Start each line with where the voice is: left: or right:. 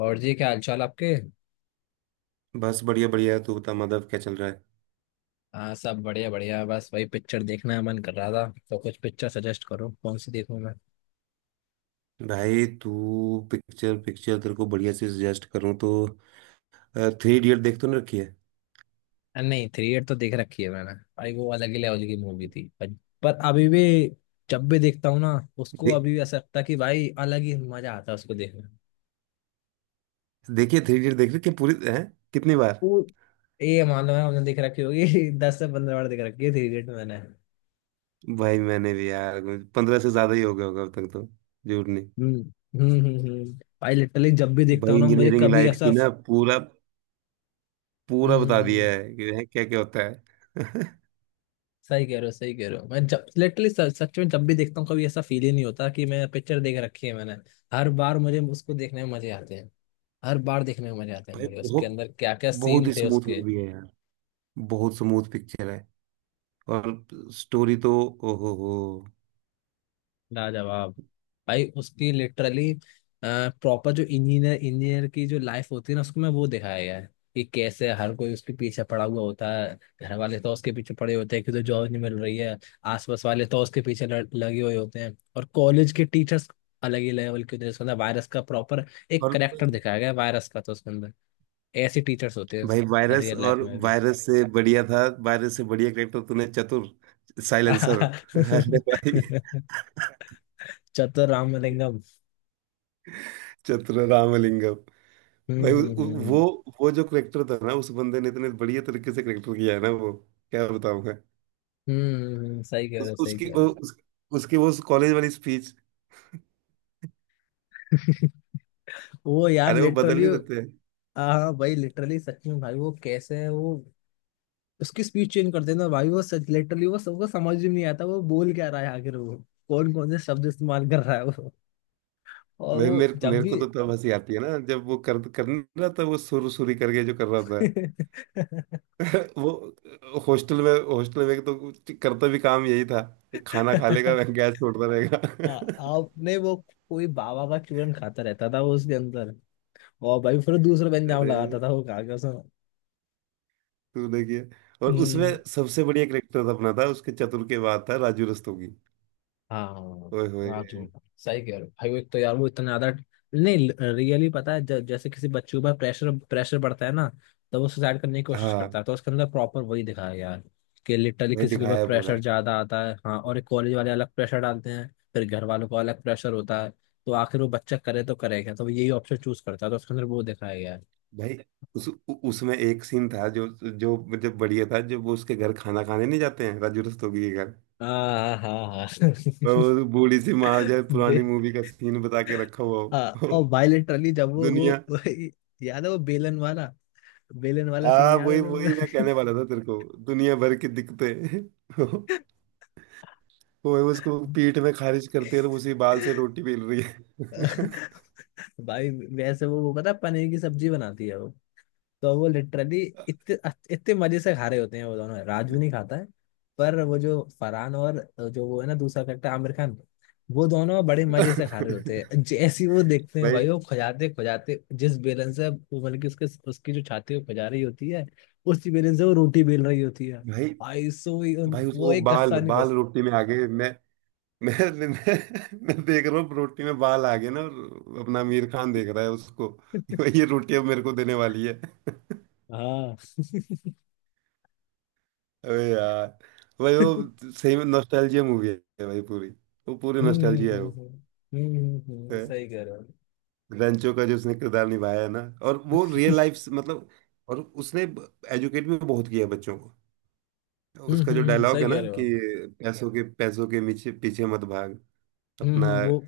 left: और जी, क्या हालचाल आपके?
right: बस बढ़िया बढ़िया, तू बता माधव, क्या चल रहा है?
left: हाँ, सब बढ़िया बढ़िया। बस वही, पिक्चर देखने का मन कर रहा था, तो कुछ पिक्चर सजेस्ट करो, कौन सी देखूं मैं।
right: भाई तू, पिक्चर पिक्चर तेरे को बढ़िया से सजेस्ट करूँ तो? थ्री इडियट देख तो नहीं रखी है?
left: अरे नहीं, थ्री इडियट तो देख रखी है मैंने। भाई वो अलग ही लेवल की मूवी थी, पर अभी भी जब भी देखता हूँ ना उसको,
right: देख
left: अभी भी ऐसा लगता है कि भाई अलग ही मजा आता है उसको देखने में।
right: देखिए, थ्री इडियट देख रखी है, पूरी है। कितनी बार?
left: वो, ये मान लो है, हमने देख रखी होगी दस से पंद्रह बार देख रखी है थ्री इडियट मैंने।
right: भाई मैंने भी यार, 15 से ज्यादा ही हो गया होगा अब तक तो, झूठ नहीं।
left: हम्म हम्म हम्म हम्म। भाई लिटरली जब भी देखता
right: भाई
left: हूँ ना मुझे
right: इंजीनियरिंग
left: कभी
right: लाइफ
left: ऐसा।
right: की ना, पूरा
left: हम्म
right: पूरा बता
left: हम्म हम्म।
right: दिया है कि क्या क्या होता है।
left: सही कह रहे हो, सही कह रहे हो। मैं जब लिटरली सच में जब भी देखता हूँ कभी ऐसा फील ही नहीं होता कि मैं पिक्चर देख रखी है मैंने। हर बार मुझे उसको देखने में मजे आते हैं। हर बार देखने में मजे आते हैं
right: भाई
left: मुझे, उसके
right: बहुत,
left: अंदर क्या क्या
right: बहुत
left: सीन
right: ही
left: थे
right: स्मूथ
left: उसके।
right: मूवी है यार। बहुत स्मूथ पिक्चर है। और स्टोरी तो, ओहो हो।
left: लाजवाब। भाई उसकी लिटरली प्रॉपर जो इंजीनियर इंजीनियर की जो लाइफ होती है ना, उसको मैं वो दिखाया गया है कि कैसे हर कोई उसके पीछे पड़ा हुआ होता है। घर वाले तो उसके पीछे पड़े होते हैं कि तो जॉब नहीं मिल रही है। आसपास वाले तो उसके पीछे लगे हुए होते हैं, और कॉलेज के टीचर्स अलग ही लेवल के होते हैं। उसके अंदर वायरस का प्रॉपर एक
right: और
left: करेक्टर दिखाया गया है वायरस का, तो उसके अंदर ऐसे टीचर्स होते
right: भाई
left: हैं
right: वायरस,
left: रियल लाइफ
right: और
left: में भी।
right: वायरस से बढ़िया था, वायरस से बढ़िया करेक्टर तूने, चतुर साइलेंसर। अरे भाई,
left: चतुर रामलिंगम।
right: चतुर रामलिंगम। भाई
left: हम्म
right: उ-
left: हम्म
right: उ- वो
left: हम्म
right: वो जो करेक्टर था ना, उस बंदे ने इतने बढ़िया तरीके से करेक्टर किया है ना वो, क्या बताऊं मैं।
left: हम्म। सही कह रहे
right: उस,
left: हो, सही
right: उसकी
left: कह रहे
right: वो
left: हो।
right: उस, उसकी वो कॉलेज वाली स्पीच।
left: वो यार
right: अरे वो बदल
left: लिटरली।
right: नहीं देते हैं।
left: हाँ भाई लिटरली सच में, भाई वो कैसे है वो उसकी स्पीच चेंज कर देना, भाई वो सच लिटरली वो सबको समझ ही नहीं आता वो बोल क्या रहा है आखिर, वो कौन कौन से शब्द इस्तेमाल कर रहा है वो। और
right: भाई
left: वो
right: मेरे
left: जब
right: मेरे
left: भी।
right: को तो तब हंसी आती है ना, जब वो कर कर नहीं रहा था, वो सुर सुरी करके जो कर रहा था। वो हॉस्टल में तो कुछ करता भी काम यही था कि खाना खा लेगा, वह गैस छोड़ता रहेगा।
left: आपने वो कोई बाबा का चूरन खाता रहता था वो उसके अंदर, और भाई फिर दूसरा पंजाब
right: अरे
left: लगाता था वो खा के।
right: तू देखिए। और उसमें
left: उसमें।
right: सबसे बढ़िया करेक्टर अपना था, उसके चतुर के बाद था राजू रस्तोगी।
left: हाँ,
right: ओए
left: रात
right: होए।
left: में। सही कह रहे हो भाई, वो एक तो यार वो इतना ज्यादा। नहीं, रियली पता है जैसे किसी बच्चे के ऊपर प्रेशर प्रेशर बढ़ता है ना, तो वो सुसाइड करने की कोशिश करता
right: हाँ।
left: है, तो उसके अंदर प्रॉपर वही दिखाया गया है कि लिटरली
right: भाई
left: किसी के ऊपर
right: दिखाया है पूरा।
left: प्रेशर ज्यादा आता है। हाँ, और एक कॉलेज वाले अलग प्रेशर डालते हैं, फिर घर वालों का अलग प्रेशर होता है, तो आखिर वो बच्चा करे तो करे क्या, तो वो यही ऑप्शन चूज करता है, तो उसके अंदर वो दिखाया गया है।
right: भाई उसमें एक सीन था जो, जो मतलब बढ़िया था, जब वो उसके घर खाना खाने नहीं जाते हैं, राजू रस्तोगी के घर।
left: हाँ हाँ हाँ।
right: और वो बूढ़ी सी माँ जो है, पुरानी
left: बे-
right: मूवी का सीन बता के रखा हुआ हो।
left: हाँ, और भाई लिटरली जब
right: दुनिया,
left: याद है वो बेलन वाला, बेलन वाला सीन
right: आ
left: याद है
right: वही वही मैं
left: तुम्हें?
right: कहने वाला था तेरे को, दुनिया भर की दिक्कतें। वो उसको पीठ में खारिज करते हैं और उसी बाल से रोटी बेल रही है।
left: भाई वैसे वो पता है, पनीर की सब्जी बनाती है वो, तो वो लिटरली इतने इतने मजे से खा रहे होते हैं वो दोनों, राजू नहीं खाता है, पर वो जो फरहान और जो वो है ना दूसरा करेक्टर आमिर खान, वो दोनों बड़े मजे से खा रहे होते हैं। जैसे ही वो देखते हैं
right: भाई,
left: भाई, वो खुजाते खुजाते जिस बेलन से वो मतलब कि उसके उसकी जो छाती वो खुजा रही होती है, उसी बेलन से वो रोटी बेल रही होती है।
right: भाई,
left: भाई सो ही
right: भाई उसको
left: वो
right: वो
left: एक
right: बाल
left: कस्सा नहीं
right: बाल
left: बस।
right: रोटी में आ गए। मैं मैं, मैं देख रहा हूँ रोटी में बाल आ गए ना, और अपना आमिर खान देख रहा है उसको। भाई ये रोटी अब मेरे को देने वाली है।
left: हाँ।
right: अबे यार। भाई वो सही में नॉस्टैल्जिया मूवी है भाई पूरी, वो पूरी
left: हम्म हम्म
right: नॉस्टैल्जिया है
left: हम्म
right: वो।
left: हम्म सही कह रहे हो।
right: ग्रंचो का जो उसने किरदार निभाया है ना, और वो रियल लाइफ से, मतलब। और उसने एजुकेट भी बहुत किया बच्चों को। उसका जो डायलॉग है
left: सही कह
right: ना
left: रहे
right: कि
left: हो।
right: पैसों के पीछे पीछे मत भाग अपना।
left: हम्म। वो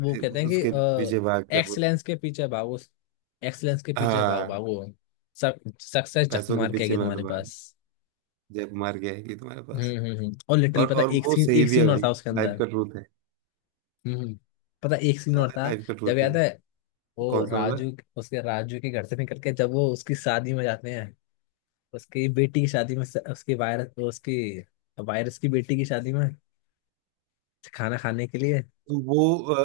left: वो कहते हैं
right: उसके पीछे भाग,
left: कि
right: क्या बोल?
left: एक्सलेंस के पीछे भागो। एक्सलेंस के पीछे भाग
right: हाँ,
left: भागो सक्सेस झक
right: पैसों के
left: मार के
right: पीछे
left: आएगी
right: मत
left: तुम्हारे
right: भाग,
left: पास।
right: जय कुमार की आएगी तुम्हारे पास।
left: हम्म, और लिटिल पता
right: और
left: एक
right: वो
left: सीन
right: सही
left: एक
right: भी है
left: सीन और था
right: भाई,
left: उसके
right: लाइफ
left: अंदर।
right: का ट्रूथ है।
left: हम्म हम्म, पता एक सीन और था।
right: लाइफ का
left: जब
right: ट्रूथ है
left: याद है
right: वो।
left: वो
right: कौन सा वाला?
left: राजू, उसके राजू के घर से निकल के जब वो उसकी शादी में जाते हैं, उसकी बेटी की शादी में, उसकी वायरस की बेटी की शादी में खाना खाने के लिए।
right: वो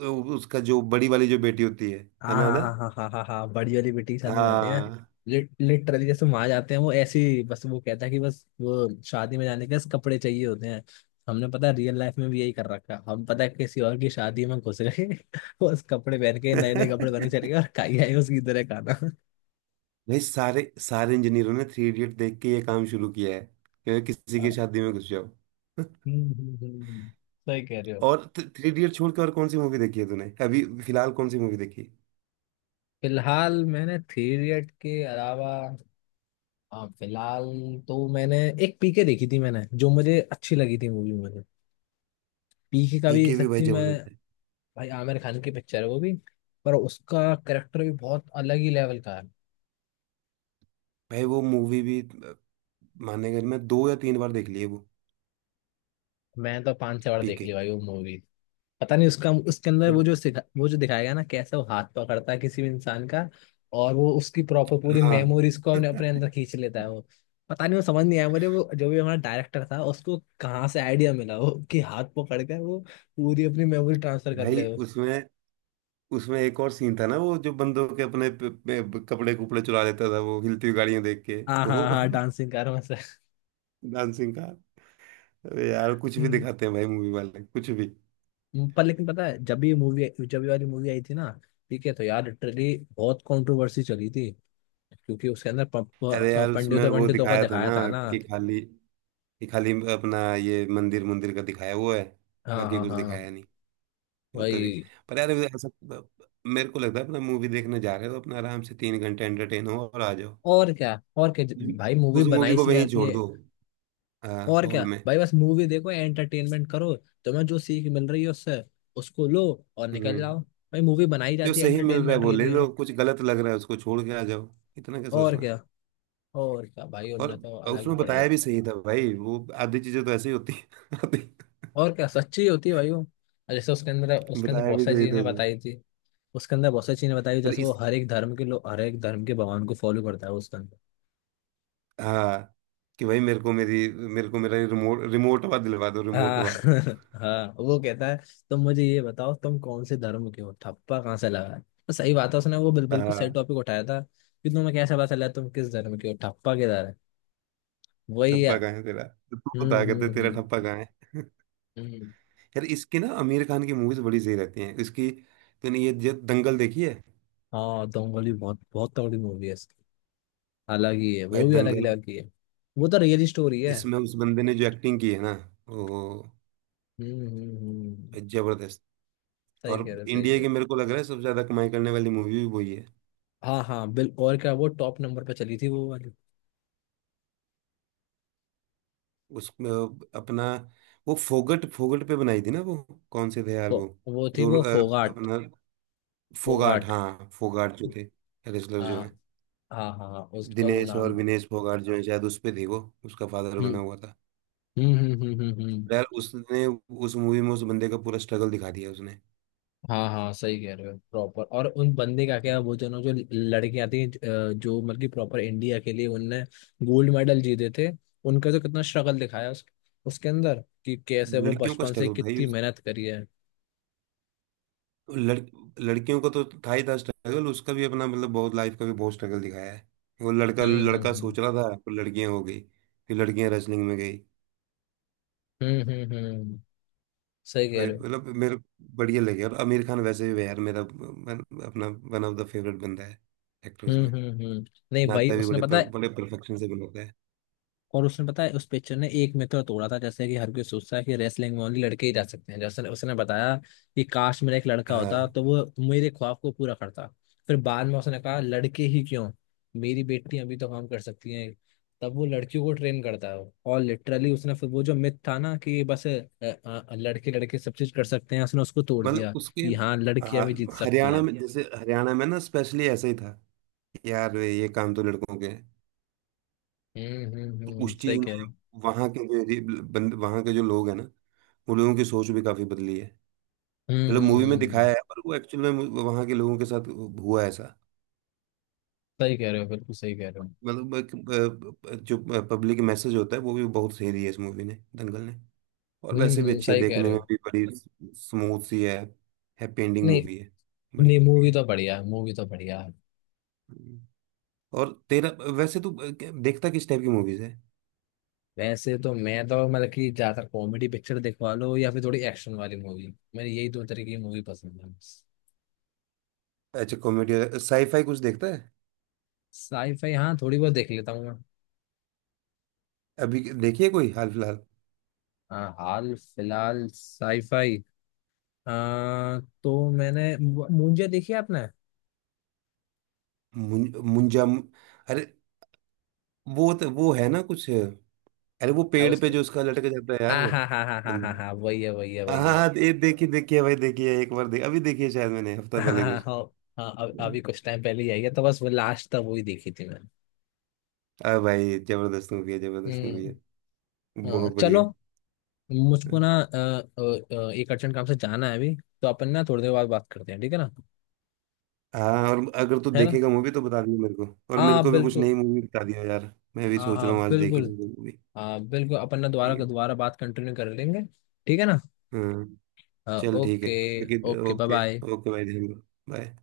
right: अ, उसका जो बड़ी वाली जो बेटी होती है। है
left: हाँ
right: ना, है
left: हाँ
right: ना?
left: हाँ हाँ हाँ हाँ हाँ, बड़ी वाली बेटी के साथ में जाते हैं।
right: हाँ।
left: लिटरली जैसे वहां जाते हैं वो ऐसी, बस वो कहता है कि बस वो शादी में जाने के लिए कपड़े चाहिए होते हैं। हमने पता है रियल लाइफ में भी यही कर रखा है। हम पता है किसी और की शादी में घुस गए बस कपड़े पहन के, नए नए कपड़े पहन के चले गए और खाई आए उसकी तरह खाना।
right: भाई सारे सारे इंजीनियरों ने थ्री इडियट देख के ये काम शुरू किया है, कि किसी की
left: हाँ,
right: शादी में घुस जाओ।
left: सही कह रहे हो।
right: और थ्री इडियट छोड़ के और कौन सी मूवी देखी है तूने? अभी फिलहाल कौन सी मूवी देखी?
left: फिलहाल मैंने थ्री इडियट के अलावा, हाँ फिलहाल, तो मैंने एक पीके देखी थी मैंने, जो मुझे अच्छी लगी थी मूवी मुझे। पीके का भी
right: पीके भी भाई
left: सच्ची में,
right: जबरदस्त है।
left: भाई आमिर खान की पिक्चर है वो भी, पर उसका करेक्टर भी बहुत अलग ही लेवल का है।
right: भाई वो मूवी भी मानेगा नहीं, मैं 2 या 3 बार देख ली है वो।
left: मैं तो पांच छह बार देख
right: पीके।
left: ली भाई वो मूवी। पता नहीं उसका उसके अंदर
right: पर
left: वो जो सिखा वो जो दिखाया गया ना कैसे वो हाथ पकड़ता है किसी भी इंसान का, और वो उसकी प्रॉपर पूरी
right: हाँ।
left: मेमोरीज को अपने अपने अंदर खींच लेता है वो। पता नहीं वो समझ नहीं आया मुझे वो, जो भी हमारा डायरेक्टर था उसको कहाँ से आइडिया मिला वो कि हाथ पकड़ कर वो पूरी अपनी मेमोरी ट्रांसफर कर
right: भाई
left: ले वो।
right: उसमें उसमें एक और सीन था ना, वो जो बंदों के अपने कपड़े कुपड़े चुरा लेता था वो, हिलती हुई गाड़ियां देख के।
left: हाँ
right: वो
left: हाँ हाँ, डांसिंग कार में
right: डांसिंग का। अरे यार कुछ भी
left: से।
right: दिखाते हैं भाई, मूवी वाले कुछ भी।
left: पर लेकिन पता है जब भी ये मूवी, जब ये वाली मूवी आई थी ना, ठीक है, तो यार लिटरली बहुत कंट्रोवर्सी चली थी, क्योंकि उसके अंदर
right: अरे यार उसमें
left: पंडितों
right: वो
left: पंडितों का
right: दिखाया था
left: दिखाया
right: ना,
left: था ना।
right: कि खाली कि खाली अपना ये मंदिर मंदिर का दिखाया वो है,
left: हाँ
right: बाकी
left: हाँ
right: कुछ
left: हाँ
right: दिखाया नहीं वो तो भी।
left: वही।
right: पर यार ऐसा मेरे को लगता है, अपना मूवी देखने जा रहे हो तो अपना आराम से 3 घंटे एंटरटेन हो और आ जाओ।
left: और क्या, और क्या भाई, मूवी
right: उस
left: बनाई
right: मूवी को
left: इसलिए
right: वहीं
left: आती
right: छोड़
left: है।
right: दो,
left: और
right: हॉल
left: क्या
right: में।
left: भाई, बस मूवी देखो, एंटरटेनमेंट करो। तुम्हें जो सीख मिल रही है उससे, उसको लो और निकल
right: हम्म।
left: जाओ। भाई मूवी बनाई
right: जो
left: जाती है
right: सही मिल रहा है
left: एंटरटेनमेंट
right: वो
left: के
right: ले
left: लिए।
right: लो, कुछ गलत लग रहा है उसको छोड़ के आ जाओ। इतना क्या
left: और
right: सोचना।
left: क्या, और क्या भाई
right: और
left: उनने तो अलग ही
right: उसमें
left: पड़ गए।
right: बताया भी सही था भाई, वो आधी चीजें तो ऐसी होती है आधी।
left: और क्या सच्ची होती है भाई वो, और जैसे उसके अंदर
right: बताया
left: बहुत
right: भी
left: सारी
right: सही था
left: चीजें
right: उसमें।
left: बताई थी। उसके अंदर बहुत सारी चीजें बताई थी,
right: पर
left: जैसे वो
right: इस,
left: हर एक धर्म के लोग हर एक धर्म के भगवान को फॉलो करता है उसके अंदर।
right: हाँ, कि भाई मेरे को, मेरी मेरे को मेरा रिमोट रिमोट हुआ दिलवा दो, रिमोट
left: हाँ
right: हुआ।
left: हाँ वो कहता है, तुम मुझे ये बताओ तुम कौन से धर्म के हो, ठप्पा कहाँ से लगा है, तो सही बात है उसने वो बिल्कुल सही
right: हाँ।
left: टॉपिक उठाया था कि तुम्हें कैसे पता चला तुम किस धर्म के हो, ठप्पा किधर है। वही
right: ठप्पा
left: है।
right: कहाँ है तेरा, तो तू
left: हम्म
right: बता,
left: हम्म
right: कहते तेरा ठप्पा
left: हम्म
right: कहाँ है।
left: हम्म।
right: यार इसकी ना आमिर खान की मूवीज बड़ी सही रहती हैं इसकी। तूने ये जो दंगल देखी है?
left: हाँ, दंगल भी बहुत बहुत तगड़ी मूवी है इसकी। अलग ही है
right: भाई
left: वो भी,
right: दंगल,
left: अलग ही है। वो तो रियल स्टोरी है।
right: इसमें उस बंदे ने जो एक्टिंग की है ना वो,
left: हम्म हम्म हम्म।
right: भाई जबरदस्त।
left: सही
right: और
left: कह रहे हो, सही कह
right: इंडिया
left: रहे
right: की
left: हो।
right: मेरे को लग रहा है सबसे ज्यादा कमाई करने वाली मूवी भी वही है।
left: हाँ हाँ बिल और क्या वो टॉप नंबर पे चली थी वो वाली।
right: उसमें अपना वो फोगट फोगट पे बनाई थी ना वो। कौन से थे यार
left: वो
right: वो,
left: वो थी
right: जो
left: वो, फोगाट
right: अपना फोगाट,
left: फोगाट।
right: हाँ फोगाट जो थे, रेसलर
left: हाँ
right: जो है।
left: हाँ हाँ हाँ, उसका वो
right: दिनेश
left: नाम।
right: और विनेश फोगाट जो है, शायद उस पे थे वो। उसका फादर
left: हम्म
right: बना हुआ था।
left: हम्म।
right: पर यार उसने उस मूवी में उस बंदे का पूरा स्ट्रगल दिखा दिया उसने।
left: हाँ हाँ सही कह रहे हो प्रॉपर। और उन बंदे का क्या, वो दोनों जो लड़कियां थी, जो मतलब कि प्रॉपर इंडिया के लिए उनने गोल्ड मेडल जीते थे, उनका तो कितना स्ट्रगल दिखाया उसके अंदर कि कैसे वो
right: लड़कियों का
left: बचपन से
right: स्ट्रगल भाई
left: कितनी मेहनत करी है।
right: लड़ लड़कियों का तो था ही था स्ट्रगल, उसका भी अपना मतलब बहुत, लाइफ का भी बहुत स्ट्रगल दिखाया है। वो लड़का
left: हम्म
right: लड़का
left: हम्म
right: सोच रहा था, पर लड़कियां हो गई। फिर लड़कियां रेसलिंग में गई।
left: हम्म हम्म हम्म हम्म। सही कह
right: भाई
left: रहे हो।
right: मतलब मेरे को बढ़िया लगे। और आमिर खान वैसे भी यार मेरा अपना वन ऑफ द फेवरेट बंदा है, एक्टर्स
left: हम्म
right: में।
left: हम्म हम्म। नहीं भाई
right: नाता भी
left: उसने
right: बड़े,
left: पता
right: पर
left: है,
right: बड़े परफेक्शन से बनाता है।
left: और उसने पता है उस पिक्चर ने एक मिथ और तोड़ा था। जैसे कि हर कोई सोचता है कि रेसलिंग में ओनली लड़के ही जा सकते हैं, जैसे उसने बताया कि काश मेरा एक लड़का
right: हाँ।
left: होता तो वो मेरे ख्वाब को पूरा करता। फिर बाद में उसने कहा, लड़के ही क्यों, मेरी बेटी अभी तो काम कर सकती है। तब वो लड़कियों को ट्रेन करता है, और लिटरली उसने फिर वो जो मिथ था ना कि बस लड़के लड़के सब चीज कर सकते हैं, उसने उसको तोड़
right: मतलब
left: दिया
right: उसके,
left: कि हाँ, लड़कियां भी जीत
right: हाँ,
left: सकती
right: हरियाणा
left: हैं।
right: में, जैसे हरियाणा में ना स्पेशली ऐसा ही था, यार वे ये काम तो लड़कों के हैं। तो
left: हम्म,
right: उस चीज
left: सही कह रहे
right: ने
left: हो।
right: वहाँ के जो बंद वहाँ के जो लोग हैं ना, उन लोगों की सोच भी काफी बदली है। मतलब मूवी में दिखाया
left: हम्म,
right: है, पर वो एक्चुअल में वहाँ के लोगों के साथ हुआ है ऐसा।
left: सही कह रहे हो, बिल्कुल सही कह रहे हो।
right: मतलब एक, जो पब्लिक मैसेज होता है वो भी बहुत सही दिया है इस मूवी ने, दंगल ने। और वैसे भी
left: हम्म,
right: अच्छी है,
left: सही कह
right: देखने
left: रहे
right: में
left: हो।
right: भी बड़ी स्मूथ सी है। हैप्पी एंडिंग
left: नहीं,
right: मूवी है बड़ी।
left: नहीं, मूवी तो बढ़िया है, मूवी तो बढ़िया है।
right: हम्म। और तेरा, वैसे तू देखता किस टाइप की मूवीज है?
left: वैसे तो मैं तो मतलब कि ज्यादातर कॉमेडी पिक्चर दिखवा लो या फिर थोड़ी एक्शन वाली मूवी, मेरी यही दो तरीके की मूवी पसंद है।
right: अच्छा, कॉमेडी साईफाई कुछ देखता है?
left: साईफाई हाँ, थोड़ी बहुत देख लेता हूँ मैं।
right: अभी देखिए कोई हाल फिलहाल।
left: हाँ, हाल फिलहाल साईफाई, आ, तो मैंने मुंजे देखी है आपने।
right: मुंजा अरे, वो वो है ना कुछ, अरे वो पेड़ पे
left: उसके,
right: जो उसका लटक जाता है यार,
left: हाँ हाँ हाँ हाँ हाँ हाँ
right: बंदा।
left: हाँ, वही है, वही है,
right: हाँ
left: वही
right: हाँ
left: है।
right: हाँ, ये देखिए, देखिए भाई, देखिए एक बार देख, अभी देखिए शायद मैंने हफ्ता
left: हाँ
right: पहले
left: हाँ
right: कुछ।
left: हाँ। हाँ, अभी अभी कुछ टाइम पहले ही आई है, तो बस वो लास्ट तक वही देखी थी मैंने।
right: आ भाई जबरदस्त मूवी है, जबरदस्त मूवी है,
left: हम्म।
right: बहुत
left: चलो,
right: बढ़िया।
left: मुझको ना एक अर्जेंट काम से जाना है अभी, तो अपन ना थोड़ी देर बाद बात करते हैं ठीक है ना,
right: हाँ, और अगर तू
left: है ना।
right: देखेगा मूवी तो बता दियो मेरे को। और मेरे
left: हाँ
right: को भी कुछ नई
left: बिल्कुल,
right: मूवी बता दियो यार, मैं भी
left: हाँ
right: सोच
left: हाँ
right: रहा हूँ आज देख ही
left: बिल्कुल,
right: लूँ मूवी।
left: हाँ बिल्कुल अपन ना दोबारा दोबारा बात कंटिन्यू कर लेंगे। ठीक है ना।
right: हाँ, चल ठीक है।
left: ओके।
right: बाकी
left: okay bye
right: okay.
left: Bye.
right: Okay भाई, ध्यान रखो। बाय।